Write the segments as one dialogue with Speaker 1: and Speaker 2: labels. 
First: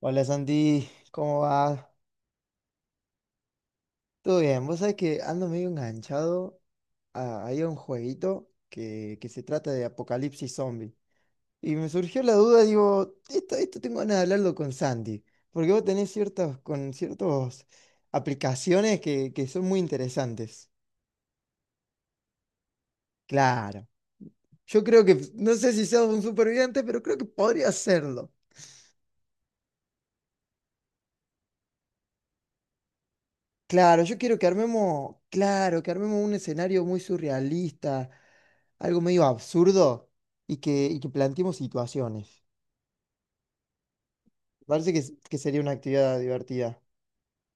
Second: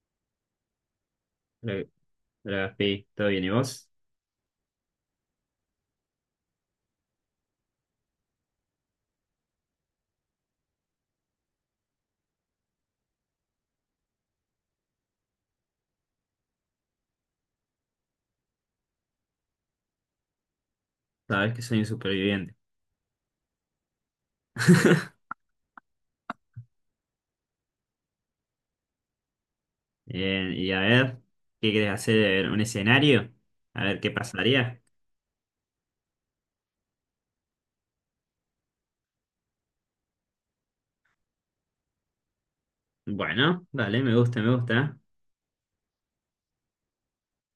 Speaker 1: Hola Santi, ¿cómo
Speaker 2: Hola,
Speaker 1: va?
Speaker 2: hola, Gaspi, ¿todo bien? ¿Y vos?
Speaker 1: ¿Todo bien? Vos sabés que ando medio enganchado ahí a un jueguito que se trata de apocalipsis zombie. Y me surgió la duda, digo, esto tengo ganas de hablarlo con Santi, porque vos tenés con ciertas aplicaciones que son muy interesantes.
Speaker 2: Sabés que soy un superviviente.
Speaker 1: Claro, yo creo no sé si seas un superviviente, pero creo que podría serlo.
Speaker 2: Bien, y a ver, ¿qué querés hacer? ¿Un escenario? A ver
Speaker 1: Claro,
Speaker 2: qué
Speaker 1: yo quiero que
Speaker 2: pasaría.
Speaker 1: claro, que armemos un escenario muy surrealista, algo medio absurdo y y que planteemos situaciones.
Speaker 2: Bueno, dale, me gusta, me
Speaker 1: Me parece
Speaker 2: gusta.
Speaker 1: que sería una actividad divertida.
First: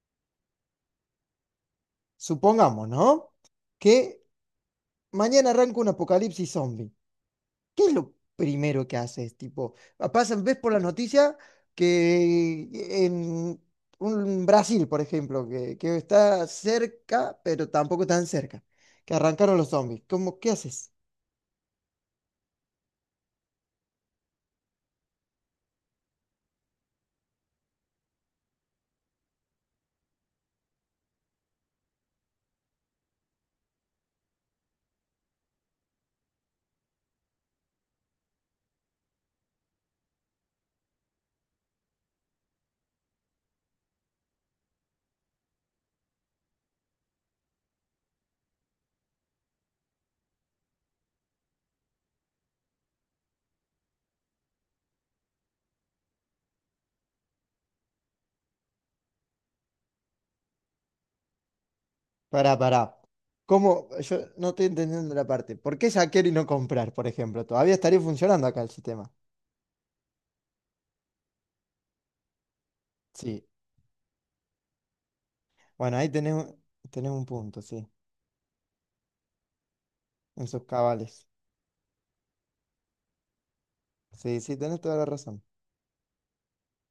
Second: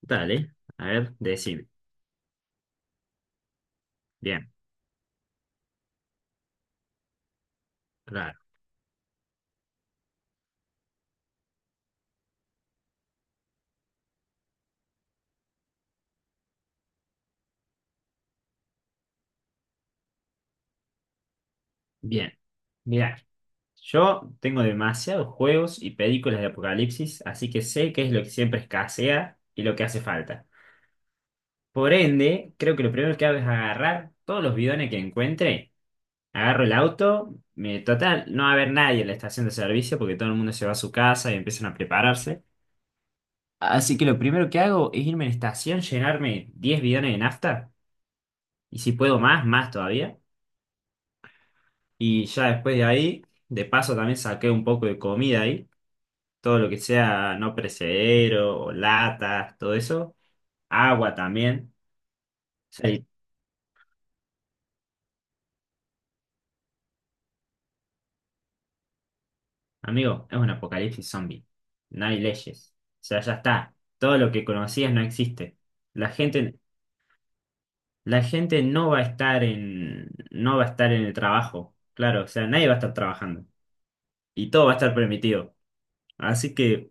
Speaker 2: Dale, a ver, decime.
Speaker 1: Supongamos, ¿no? que
Speaker 2: Bien,
Speaker 1: mañana arranca un apocalipsis zombie. ¿Qué es lo
Speaker 2: claro.
Speaker 1: primero que haces? Tipo, pasan, ves por las noticias que en un Brasil, por ejemplo, que está cerca, pero tampoco tan cerca, que arrancaron los zombies. ¿Cómo, qué haces?
Speaker 2: Bien, mirá. Yo tengo demasiados juegos y películas de apocalipsis, así que sé qué es lo que siempre escasea y lo que hace falta. Por ende, creo que lo primero que hago es agarrar todos los bidones que encuentre. Agarro el auto, total, no va a haber nadie en la estación de servicio porque todo el mundo se va a su casa y empiezan a prepararse. Así que lo primero que hago es irme a la estación, llenarme 10 bidones de nafta, y si puedo más, más todavía. Y ya después de ahí, de paso también saqué un poco de comida ahí, todo lo que sea no perecedero o latas, todo eso. Agua también.
Speaker 1: Pará, pará.
Speaker 2: Sí,
Speaker 1: ¿Cómo? Yo no estoy entendiendo la parte. ¿Por qué saquear y no comprar, por ejemplo? Todavía estaría funcionando acá el sistema.
Speaker 2: amigo, es un apocalipsis zombie. No hay leyes. O sea, ya
Speaker 1: Sí.
Speaker 2: está. Todo lo que conocías no existe.
Speaker 1: Bueno, ahí
Speaker 2: La
Speaker 1: tenés,
Speaker 2: gente.
Speaker 1: tenés un punto, sí.
Speaker 2: La gente no va a estar en,
Speaker 1: En
Speaker 2: no va
Speaker 1: sus
Speaker 2: a estar en el
Speaker 1: cabales.
Speaker 2: trabajo, claro, o sea, nadie va a estar trabajando
Speaker 1: Sí,
Speaker 2: y
Speaker 1: sí,
Speaker 2: todo va a
Speaker 1: tenés
Speaker 2: estar
Speaker 1: toda la razón.
Speaker 2: permitido. Así que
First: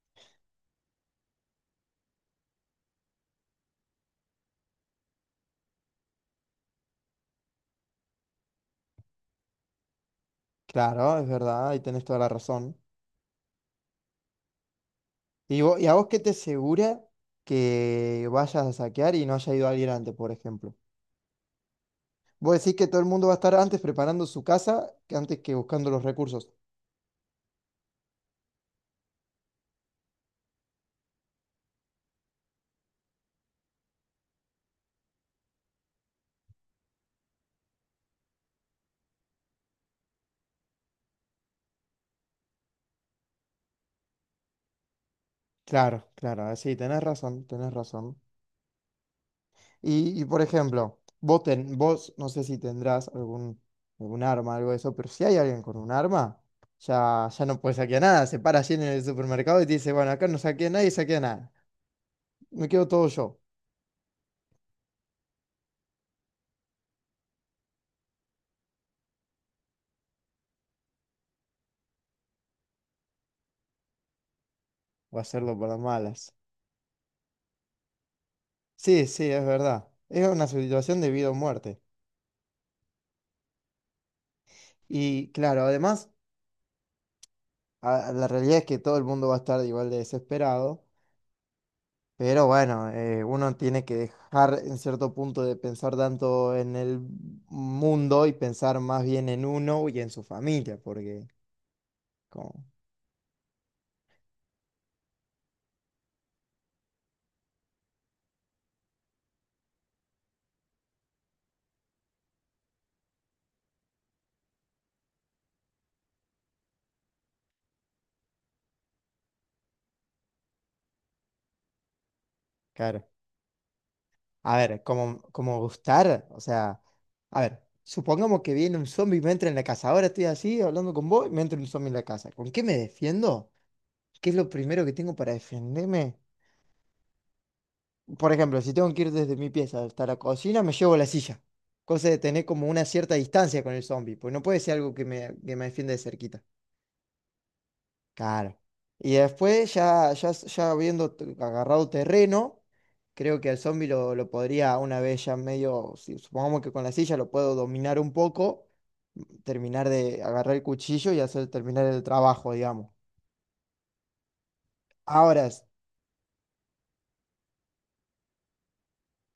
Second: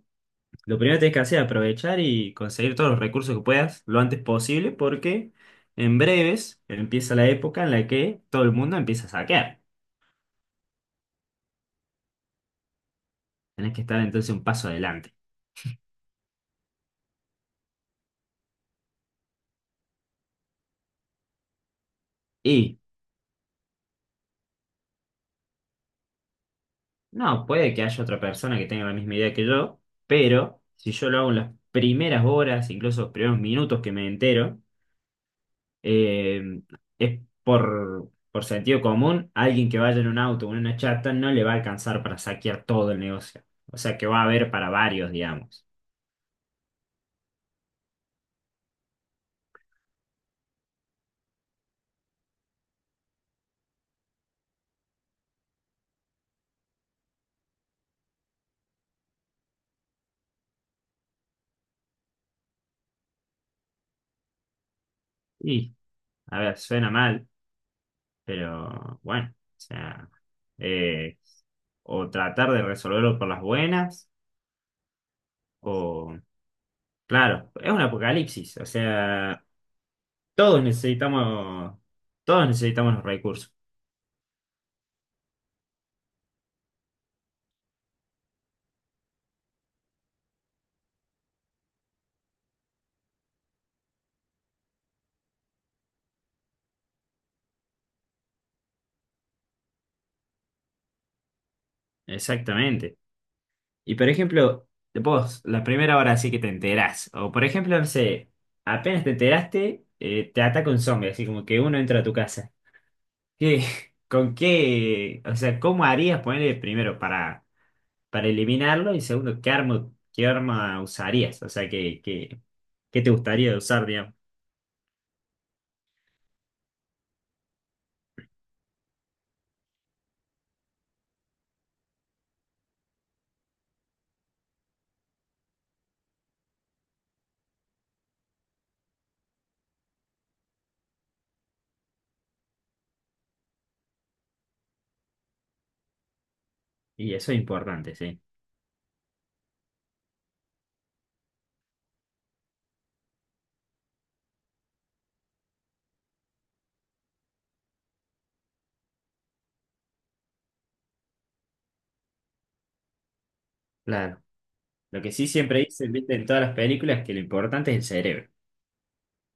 Speaker 2: lo primero que tienes que hacer es aprovechar y conseguir todos los recursos que puedas lo antes posible porque en breves empieza la época en la que todo el mundo empieza a saquear.
Speaker 1: Claro, es verdad, ahí tenés toda la razón.
Speaker 2: Tenés que estar entonces un paso adelante.
Speaker 1: ¿Y a vos qué te asegura que vayas a saquear y no haya ido alguien antes, por ejemplo? Vos decís
Speaker 2: Y
Speaker 1: que todo el mundo va a estar antes preparando su casa que antes que buscando los recursos.
Speaker 2: no, puede que haya otra persona que tenga la misma idea que yo, pero si yo lo hago en las primeras horas, incluso los primeros minutos que me entero, eh, es por, sentido común, alguien que vaya en un auto o en una chata no le va a alcanzar para saquear todo el negocio. O sea que va a haber para varios, digamos.
Speaker 1: Claro, claro, sí, tenés razón, tenés razón. Y, por ejemplo, vos no sé si tendrás algún arma, algo de eso, pero si hay alguien con un arma, ya, ya no puede saquear nada. Se para allí en el supermercado y te dice, bueno, acá no saquea nadie, saquea nada. Me quedo todo yo.
Speaker 2: Y, a ver, suena mal, pero bueno, o sea, eh, o tratar de resolverlo por las buenas,
Speaker 1: O hacerlo por las
Speaker 2: o,
Speaker 1: malas.
Speaker 2: claro, es un apocalipsis, o
Speaker 1: Sí, sí,
Speaker 2: sea,
Speaker 1: es verdad. Es una
Speaker 2: todos
Speaker 1: situación de vida o
Speaker 2: necesitamos,
Speaker 1: muerte.
Speaker 2: todos necesitamos los recursos.
Speaker 1: Y claro, además, la realidad es que todo el mundo va a estar igual de desesperado. Pero bueno, uno tiene que dejar en cierto punto de pensar tanto en el mundo y pensar más bien en uno y en su familia, porque, como,
Speaker 2: Exactamente. Y por ejemplo, vos, la primera hora así que te enterás, o por ejemplo, no sé, apenas te enteraste, te ataca un zombie, así como que uno entra a tu casa. ¿Qué, con qué, o sea, cómo harías ponerle primero para, eliminarlo y segundo, qué arma usarías? O sea, qué, qué, qué
Speaker 1: claro,
Speaker 2: te gustaría usar, digamos.
Speaker 1: a ver, como gustar, o sea, a ver, supongamos que viene un zombie y me entra en la casa, ahora estoy así hablando con vos y me entra un zombie en la casa, ¿con qué me defiendo? ¿Qué es lo primero que tengo para defenderme? Por ejemplo, si tengo que ir desde mi pieza hasta la cocina, me llevo la silla. Cosa de tener como una cierta distancia con el zombie, pues no puede ser algo que me, defiende de cerquita.
Speaker 2: Y eso es importante, sí.
Speaker 1: Claro. Y después, ya habiendo agarrado terreno, creo que al zombie lo podría una vez ya medio, supongamos que con la silla lo puedo dominar un poco, terminar de agarrar el cuchillo y hacer terminar el trabajo, digamos.
Speaker 2: Claro. Lo que sí
Speaker 1: Ahora,
Speaker 2: siempre dicen, viste, en todas las películas, que lo importante es el cerebro.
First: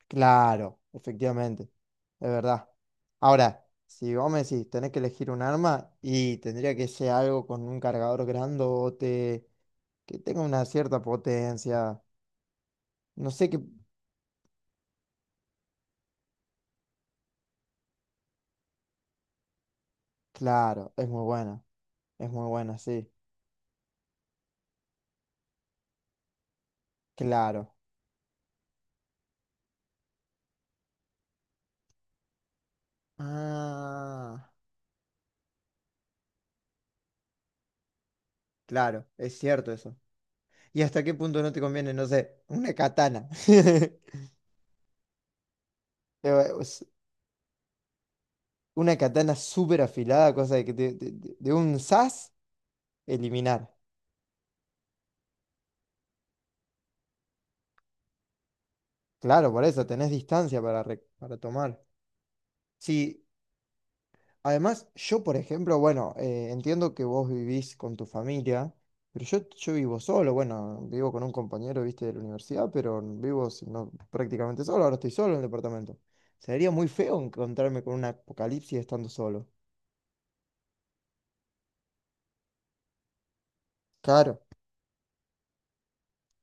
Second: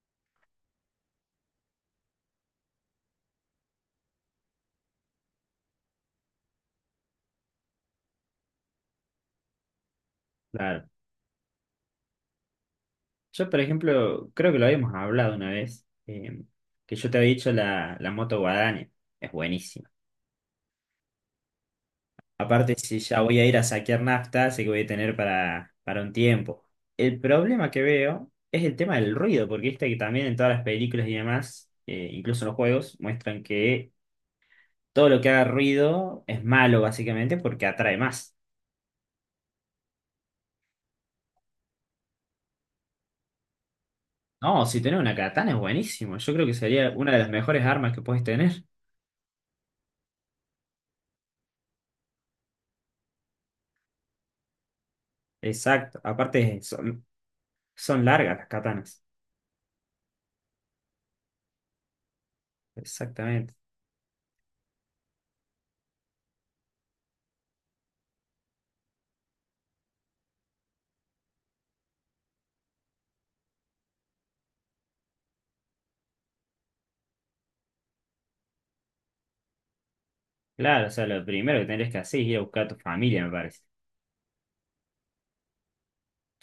Speaker 1: claro, efectivamente, es verdad. Ahora, si vos me decís, tenés que elegir un arma y tendría que ser algo con un cargador grandote, que tenga una
Speaker 2: Claro.
Speaker 1: cierta potencia. No sé
Speaker 2: Yo, por
Speaker 1: qué...
Speaker 2: ejemplo, creo que lo habíamos hablado una vez, que yo te había dicho la, moto guadaña. Es buenísima.
Speaker 1: Claro, es muy
Speaker 2: Aparte,
Speaker 1: buena,
Speaker 2: si
Speaker 1: sí.
Speaker 2: ya voy a ir a saquear nafta, sé que voy a tener para, un tiempo. El problema
Speaker 1: Claro.
Speaker 2: que veo es el tema del ruido, porque viste que también en todas las películas y demás, incluso en los juegos, muestran que
Speaker 1: Ah,
Speaker 2: todo lo que haga ruido es malo, básicamente, porque atrae más.
Speaker 1: claro, es cierto eso. ¿Y hasta qué punto no te conviene, no sé, una katana?
Speaker 2: No, si tenés una katana es buenísimo. Yo creo que
Speaker 1: Es
Speaker 2: sería una de las mejores armas que puedes tener.
Speaker 1: Una katana súper afilada, cosa de que de un sas, eliminar.
Speaker 2: Exacto. Aparte, son, largas las katanas.
Speaker 1: Claro, por eso tenés distancia para tomar. Sí,
Speaker 2: Exactamente.
Speaker 1: además, yo, por ejemplo, bueno, entiendo que vos vivís con tu familia, pero yo vivo solo, bueno, vivo con un compañero, viste, de la universidad, pero vivo si no, prácticamente solo, ahora estoy solo en el departamento. Sería muy feo encontrarme con un apocalipsis estando solo.
Speaker 2: Claro, o sea, lo primero que tendrías que hacer es ir a buscar a tu familia, me parece.
Speaker 1: Claro.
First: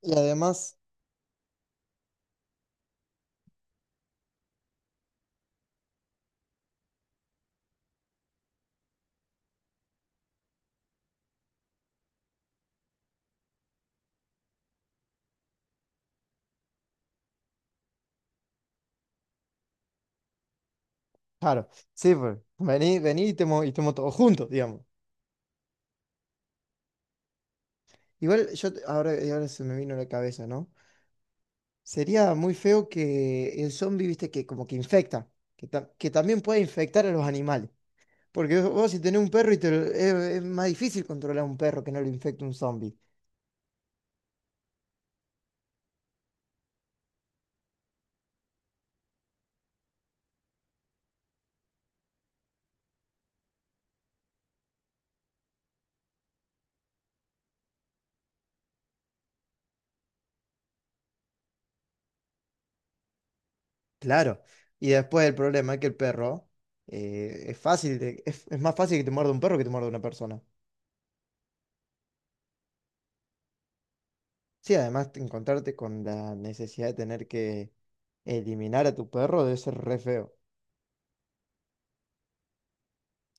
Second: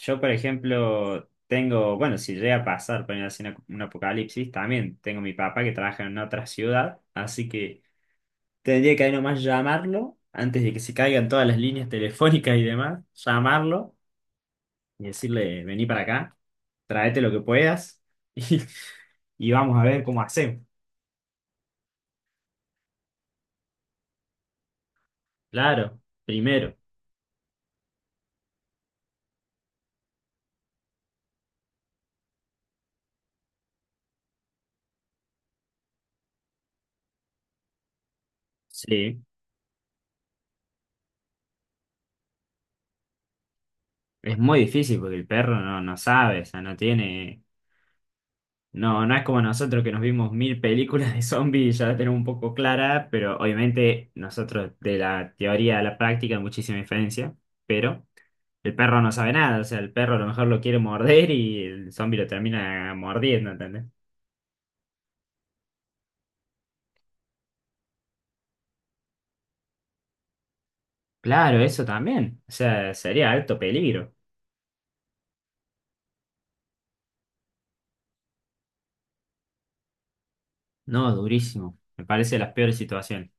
Speaker 1: Y
Speaker 2: por
Speaker 1: además,
Speaker 2: ejemplo, tengo, bueno, si llega a pasar, poner así un apocalipsis, también tengo mi papá que trabaja en otra ciudad, así que tendría que ahí nomás llamarlo antes de que se caigan todas las líneas telefónicas y demás, llamarlo y decirle, vení para acá, tráete lo que puedas y, y vamos a ver cómo hacemos.
Speaker 1: claro, sí, pues, vení, vení y y estemos todos juntos, digamos.
Speaker 2: Claro, primero.
Speaker 1: Igual yo, ahora se me vino a la cabeza, ¿no? Sería muy feo que el zombie, viste, que como que infecta, que también puede infectar a los animales. Porque vos si tenés
Speaker 2: Sí,
Speaker 1: un perro y es más difícil controlar a un perro que no lo infecte un zombie.
Speaker 2: es muy difícil porque el perro no, no sabe, o sea, no tiene. No, no es como nosotros que nos vimos mil películas de zombies y ya la tenemos un poco clara, pero obviamente nosotros de la teoría a la práctica hay muchísima diferencia, pero el perro no sabe nada, o sea, el perro a lo mejor lo quiere morder y el zombie lo termina mordiendo, ¿entendés?
Speaker 1: Claro. Y después el problema es que el perro es fácil, es más fácil que te muerda un perro que te muerda una persona.
Speaker 2: Claro, eso también, o sea, sería alto peligro.
Speaker 1: Sí, además encontrarte con la necesidad de tener que eliminar a tu perro debe ser re feo.
Speaker 2: No, durísimo, me parece de las peores situaciones.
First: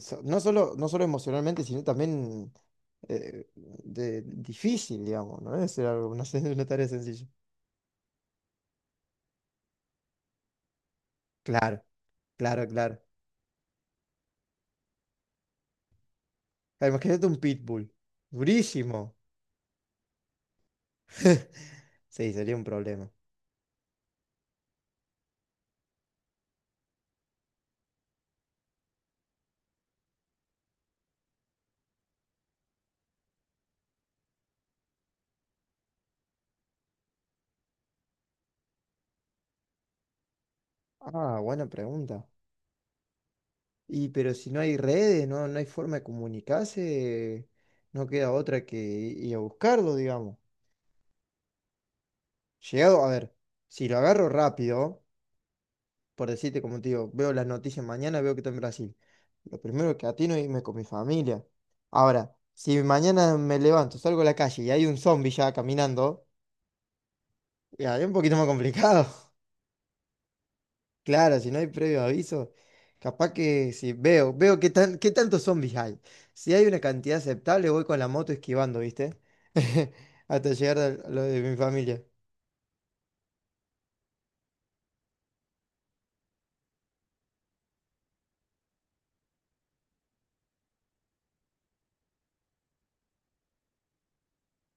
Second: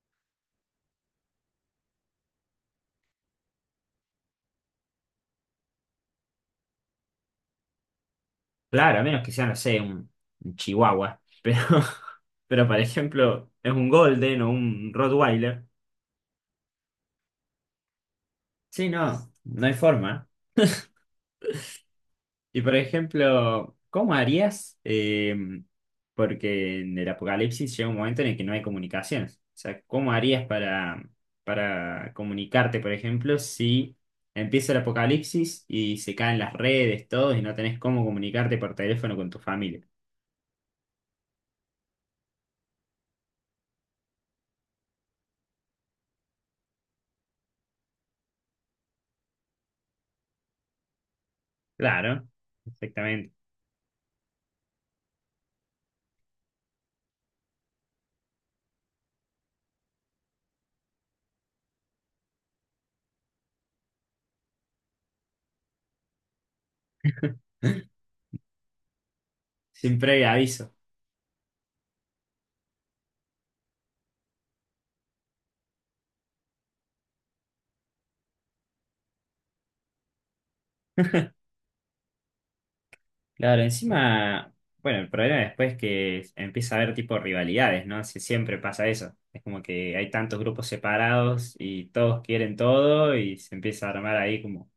Speaker 1: No solo emocionalmente, sino también difícil, digamos, ¿no? Es algo, no sé, una tarea sencilla.
Speaker 2: Claro, a menos que sea, no sé, un, chihuahua, pero,
Speaker 1: Claro, claro,
Speaker 2: pero por
Speaker 1: claro.
Speaker 2: ejemplo, es un golden o un rottweiler.
Speaker 1: Ah, imagínate un pitbull.
Speaker 2: Sí,
Speaker 1: Durísimo.
Speaker 2: no, no hay forma.
Speaker 1: Sí, sería
Speaker 2: Y
Speaker 1: un
Speaker 2: por
Speaker 1: problema.
Speaker 2: ejemplo, ¿cómo harías? Porque en el apocalipsis llega un momento en el que no hay comunicaciones. O sea, ¿cómo harías para, comunicarte, por ejemplo, si empieza el apocalipsis y se caen las redes, todo, y no tenés cómo comunicarte por teléfono con tu familia?
Speaker 1: Ah, buena pregunta. Y pero si no hay redes, no hay forma de comunicarse, no queda otra que ir a buscarlo, digamos.
Speaker 2: Claro,
Speaker 1: Llegado, a
Speaker 2: exactamente.
Speaker 1: ver, si lo agarro rápido. Por decirte, como te digo, veo las noticias mañana, veo que está en Brasil. Lo primero que atino es irme con mi familia. Ahora, si mañana me levanto, salgo a la calle y hay un zombie ya caminando, ya es un poquito más complicado.
Speaker 2: Sin previo aviso.
Speaker 1: Claro, si no hay previo aviso, capaz que si veo qué tantos zombies hay. Si hay una cantidad aceptable, voy con la moto esquivando, ¿viste? Hasta llegar a lo de mi familia.
Speaker 2: Claro, encima, bueno, el problema después es que empieza a haber tipo rivalidades, ¿no? Si siempre pasa eso. Es como que hay tantos grupos separados y todos quieren todo y se empieza a armar ahí como,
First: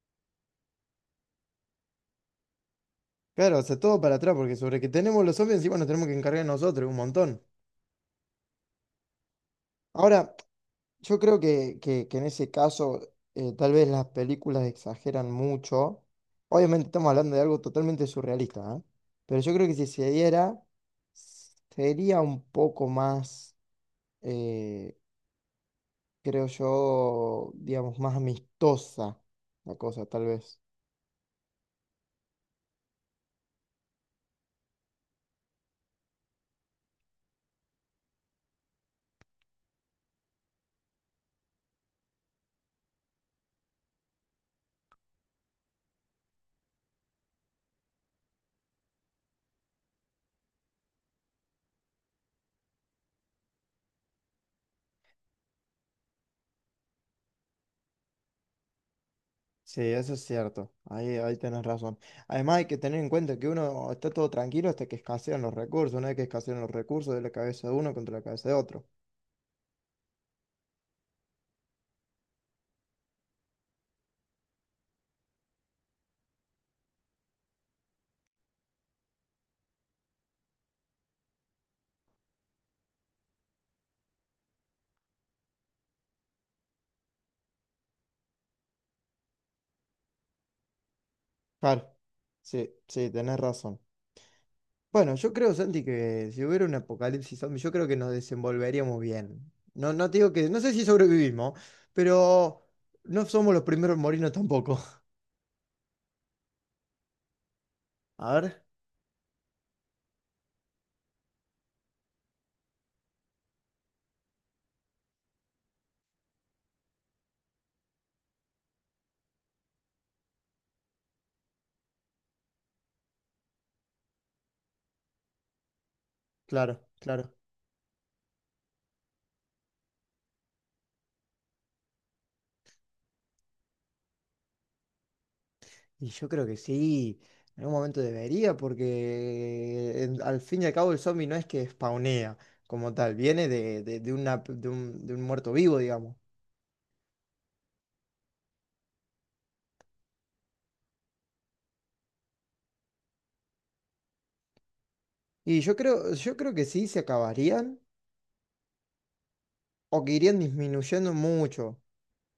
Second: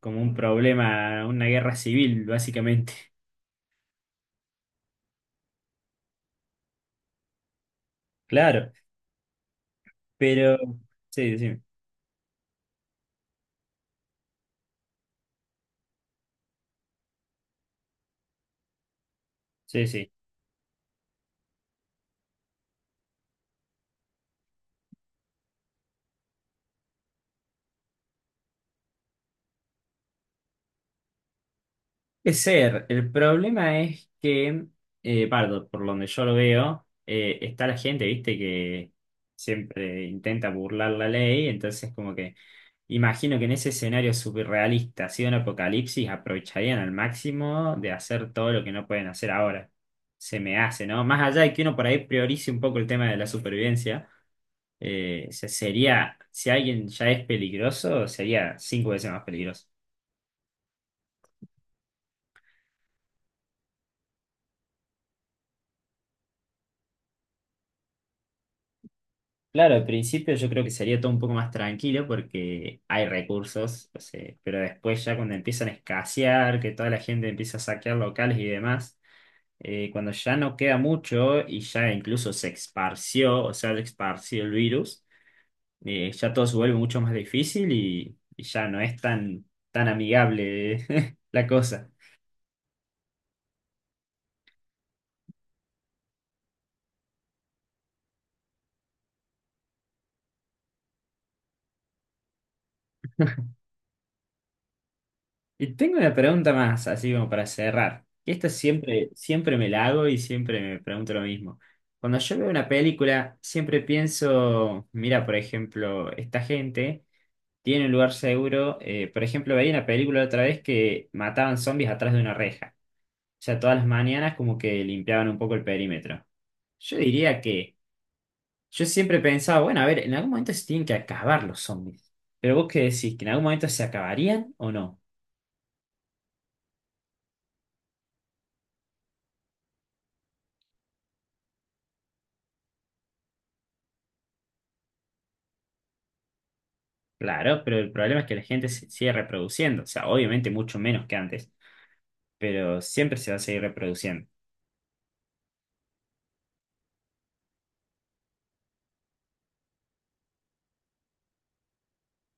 Speaker 2: como un problema, una guerra civil, básicamente.
Speaker 1: Claro, o sea, todo para atrás, porque sobre que tenemos los zombies encima nos tenemos que encargar nosotros, un montón.
Speaker 2: Claro,
Speaker 1: Ahora,
Speaker 2: pero
Speaker 1: yo
Speaker 2: sí,
Speaker 1: creo
Speaker 2: decime.
Speaker 1: que en ese caso tal vez las películas exageran mucho. Obviamente estamos hablando de algo totalmente surrealista, ¿eh? Pero yo creo que
Speaker 2: Sí,
Speaker 1: si
Speaker 2: sí.
Speaker 1: se diera, sería un poco más, eh, creo yo, digamos, más amistosa la cosa, tal vez.
Speaker 2: Es ser, el problema es que, Pardo, por donde yo lo veo, está la gente, viste, que siempre intenta burlar la ley, entonces como que. Imagino que en ese escenario surrealista, si de un apocalipsis, aprovecharían al máximo de hacer todo lo que no pueden hacer ahora. Se me hace, ¿no? Más allá de que uno por ahí priorice un poco el tema de la supervivencia, sería, si alguien ya es peligroso, sería 5 veces más peligroso.
Speaker 1: Sí, eso es cierto. Ahí tenés razón. Además hay que tener en cuenta que uno está todo tranquilo hasta que escasean los recursos. Una vez que escasean los recursos, de la cabeza de uno contra la cabeza de otro.
Speaker 2: Claro, al principio yo creo que sería todo un poco más tranquilo porque hay recursos, o sea, pero después ya cuando empiezan a escasear, que toda la gente empieza a saquear locales y demás. Cuando ya no queda mucho y ya incluso se esparció, o sea, se esparció el virus, ya todo se vuelve mucho más difícil y ya no es tan, tan amigable la
Speaker 1: Claro,
Speaker 2: cosa.
Speaker 1: sí, sí, tenés razón. Bueno, yo creo, Santi, que si hubiera un apocalipsis zombie, yo creo que nos desenvolveríamos bien. No, no te digo no sé si sobrevivimos, pero no somos los primeros en morirnos tampoco.
Speaker 2: Y tengo una pregunta más, así como para cerrar. Y
Speaker 1: A
Speaker 2: esta
Speaker 1: ver,
Speaker 2: siempre, siempre me la hago y siempre me pregunto lo mismo. Cuando yo veo una película, siempre pienso, mira, por ejemplo, esta gente tiene un lugar seguro. Por ejemplo, veía una película otra vez que mataban zombies atrás de una reja. O sea, todas las mañanas como que limpiaban un poco el perímetro.
Speaker 1: claro,
Speaker 2: Yo
Speaker 1: claro.
Speaker 2: diría que yo siempre pensaba, bueno, a ver, en algún momento se tienen que acabar los zombies. Pero vos qué decís, que en algún momento se acabarían o no.
Speaker 1: Y yo creo que sí, en algún momento debería, porque al fin y al cabo el zombie no es que spawnea como tal, viene de un muerto vivo, digamos.
Speaker 2: Claro, pero el problema es que la gente se sigue reproduciendo. O sea, obviamente mucho menos que antes, pero siempre se va a seguir reproduciendo.
Speaker 1: Y yo creo que sí se acabarían o que irían disminuyendo mucho.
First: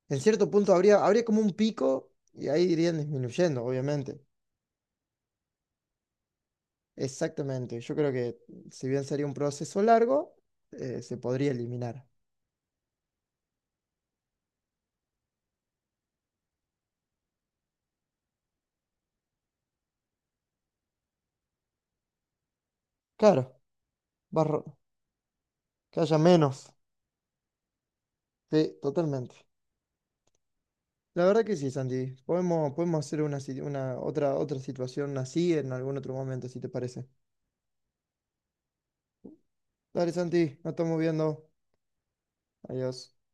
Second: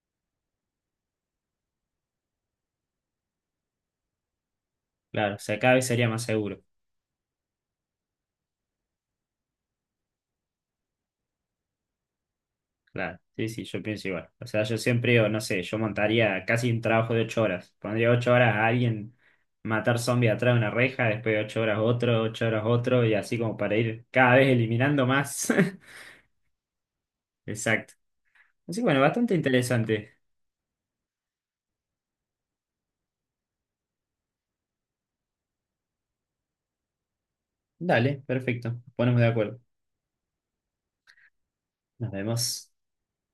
Speaker 1: En cierto punto habría como un pico y ahí irían disminuyendo, obviamente.
Speaker 2: Claro, o sea, cada vez sería más seguro.
Speaker 1: Exactamente. Yo creo que si bien sería un proceso largo, se podría eliminar.
Speaker 2: Claro, sí, sí, yo pienso igual. O sea, yo siempre, o no sé, yo montaría casi un trabajo de 8 horas. Pondría 8 horas a alguien matar zombies atrás de una reja, después 8 horas otro, 8 horas otro, y así
Speaker 1: Claro,
Speaker 2: como para ir cada vez
Speaker 1: barro,
Speaker 2: eliminando más.
Speaker 1: que haya menos.
Speaker 2: Exacto.
Speaker 1: Sí,
Speaker 2: Así que bueno,
Speaker 1: totalmente.
Speaker 2: bastante interesante.
Speaker 1: La verdad que sí, Santi. Podemos hacer una, si- una otra, otra situación así en algún otro momento, si te parece.
Speaker 2: Dale, perfecto. Nos Ponemos de acuerdo.
Speaker 1: Dale, Santi, nos estamos viendo.
Speaker 2: Nos vemos.
Speaker 1: Adiós.